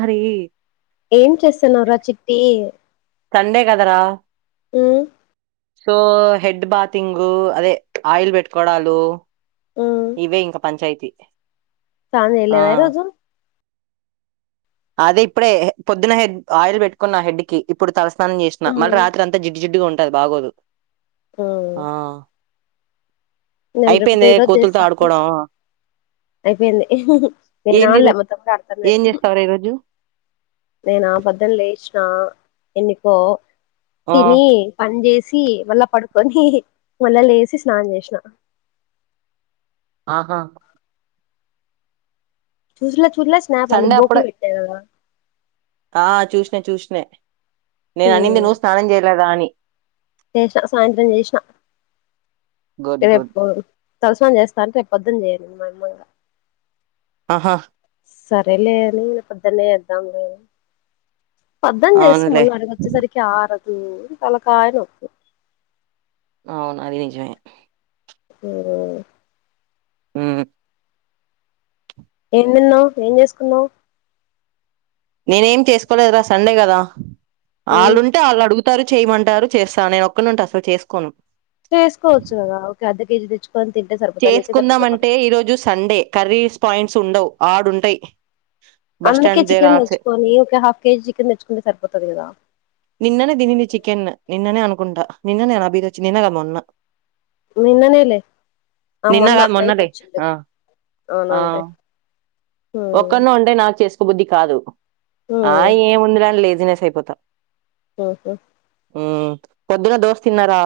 మరి ఏం చేసాను రా చిట్టి సండే కదరా అ సో హెడ్ బాతింగ్ అదే ఆయిల్ పెట్టుకోడాలు ఇవే ఇంకా పంచాయితీ చలేదాయి ర అజు అదే ఇప్పుడే పొద్దున హెడ్ ఆయిల్ పెట్టుకున్న హెడ్ క ఇప్పుడు తలస్తు స్నానం చేసిన మళీ ఉమ్ రాత్రి అ జిడ్డి జిడ్డిగా ఉంటది బాగోదు ఆ నంట అయిపోయింది పయిద కోతులతో ఆడుకోవడం అయిపోయింది నేను ఏంది అవనలే ఈరోజు మొత్తం ఆడతా నేను ఏం చేస్తావురా ఈరోజు నేనుబద్ద్ లే ఇష్ట ఎన్నికో ఆ తినీ పని చేేసి వ మళ్ళా పడుకొని మళ్ళ లేసి స్నానం చేసిన ఆహా చూసలా చూజలా నా ప సండే బోక్లు అప్పుడే పెట్టా బదా ఆ చూసినా చూసిన నేను అనింది నువ్వు స్నానం చేయలేదా అని చేేష సాయంత్రం జేష గుడ్ ఇది గుడ్ ఎప్పు తలసని చేస్తా అంటే పొద్దుని చేయాల మమ్మల్గా ఆహా సరేలేదని పొద్దునే వద్దాం లేదు పద్ం చేస్తా అవునులే మళ్ళ అడిగ వచ్చేసరికి ఆరదు తలకాయ నొప్పు అవును అది ని చెవే అ ఆ ఏం నిన్నావు ఏం చేసుకున్నావు నేనేం చేసుకోలేదురా సండే కదా వాళ్ళుంటే వాళ్ళు అడుగు రు చేయమంటారు చేస్తా నేను ఒక్కళ ఉంటే అసలు చేసుకోను చేసుకోవచ్చు కదా ఒక అర్ధ కేజీ తెచ్చుకో చేసుకుందామంటే ఈరోజు సండే కర్రీర్స్ పాయింట్స్ ఉండవు ఆడుంటాయి అందుకే చికెన్ తెచ్చుకొని ఒక హాఫ్ కేజీ చికెన్ తెచ్చుకుంటే సరిపోతుంది కదా నిన్ననే తింది చికెన్ నిన్ననే అనుకుంటా నిన్న నేను అభిత వచ్చి నిన్నగా మొన్న నిన్ననేలే ఆ నిన్న మొన్న కాదు నైట్ మొన్నలే. వచ్చి ఆ! అవునంటే ఒక్కన ఉంటే నాకు చేసుకో బుద్ధి కాదు ఆ ఏమి ఉందిడాని లేదు బిజినెస్ అయిపోతా ఓహో ఉ పొద్దున్న దోస్తు తిన్నారా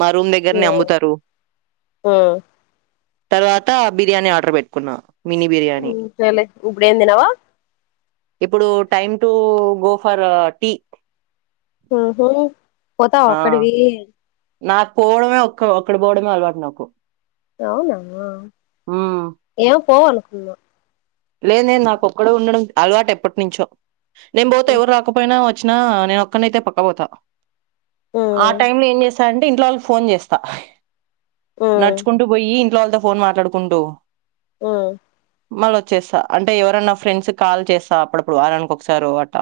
మా రూమ్ దగ్గరని అమ్ముతారు తర్వాత బిర్యానీ ఆర్డర్ పెట్టుకున్నా మినీ బిర్యానీ ఉగుడు ఏన్ దినవా ఇప్పుడు time to go for tea పోత ఆ! ఒకక్కడవి నాకు పోవడమే ఒ ఒక్కడు పోవడమే అలవాటు నాకు అవునామా హ్మ్ ఏ పోవాలకున్నా లేదే నాకు ఒక్కడే ఉండడం అలవాటు ఎప్పటినుంచో నేను పోతే ఎవరు రాకపోయినా నేను ఒక్కడైన్ అయిన పక్కా పోత పోవనుకున్నా అంటే ఇంట్లో వాళ్ళ ఫోన్ చేస్తా నడుచుకుంటూ పోయి వాళ్ళతో ఫోన్ మాట్లాడుకుంటూ ఆ మళ్ళ వచ్చేస్తా అంటే ఎవరన్నా ఫ్రెండ్స్ కాల్ చేస్తా అప్పుడప్పుడు వారానికి ఒకసారి అట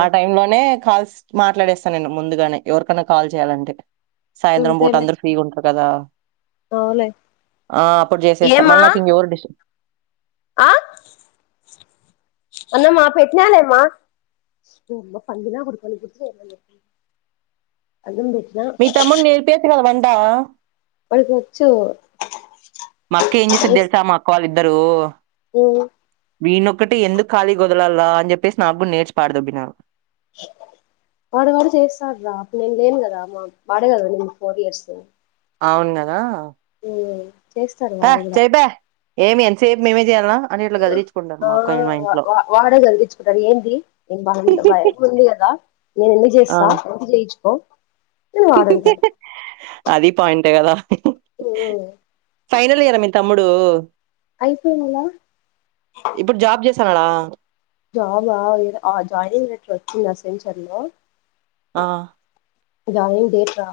ఆ టైం లోనే కాల్స్ మాట్లాడేస్తాను నేను ముందుగానే ఎవరికన్నా కాల్ చేయాలంటే సాయంత్రం బోట అంతేలే అందరు ఫ్రీగా ఉంటారు కదా అవులే ఆ అప్పుడు చేసేస్తాం ఏమా మళ్ళీ నాకు ఇంకెవరి డిష ఆ అన్నమ్మా పెట్నాలేమ్మా బ ఫంగలా కొడుకుం కుతు మీ తమ్ముడు నేర్పేచ కదా వంట వాడికి వచ్చు మా అక్క ఏం చేసది తెలుసా మా అక్క వాళ్ళిద్దరు ఉ వీనొక్కటి ఎకు ఖాళీ గదలాలా అని చెప్పేసి నాకు కూడా నేర్చి పడదుభిన వాడు వాడు చేస్తాడు రా అప్పుడు నేను లేను కదా మా వాడే కదండి ఫోర్ ఇయర్స్ అవును కదా చేస్తారు పా వాళలా చెయ్యిపా ఏమి ఎంతసేపు మేమే చేయాలా అని ఇట్లా గదిలిచుకుంటారు ఆ మా కొ వాడే కలిగించుకుంటారు ఏంది నేను వాళ బయ ఉంది కదా నేను ఎందుకు ఆ చేస్తా చెయిన్‌చుకూ నేను వాడంటారు అది పాయింట్ కదా ఓ ఫైనల్ ఇయరా మీ తమ్ముడు అయిపోయినలా చాల జాబా జానింగ్ లేఖ వచ్చింది యాక్సెంచర్ లూ ఆ న దేట రా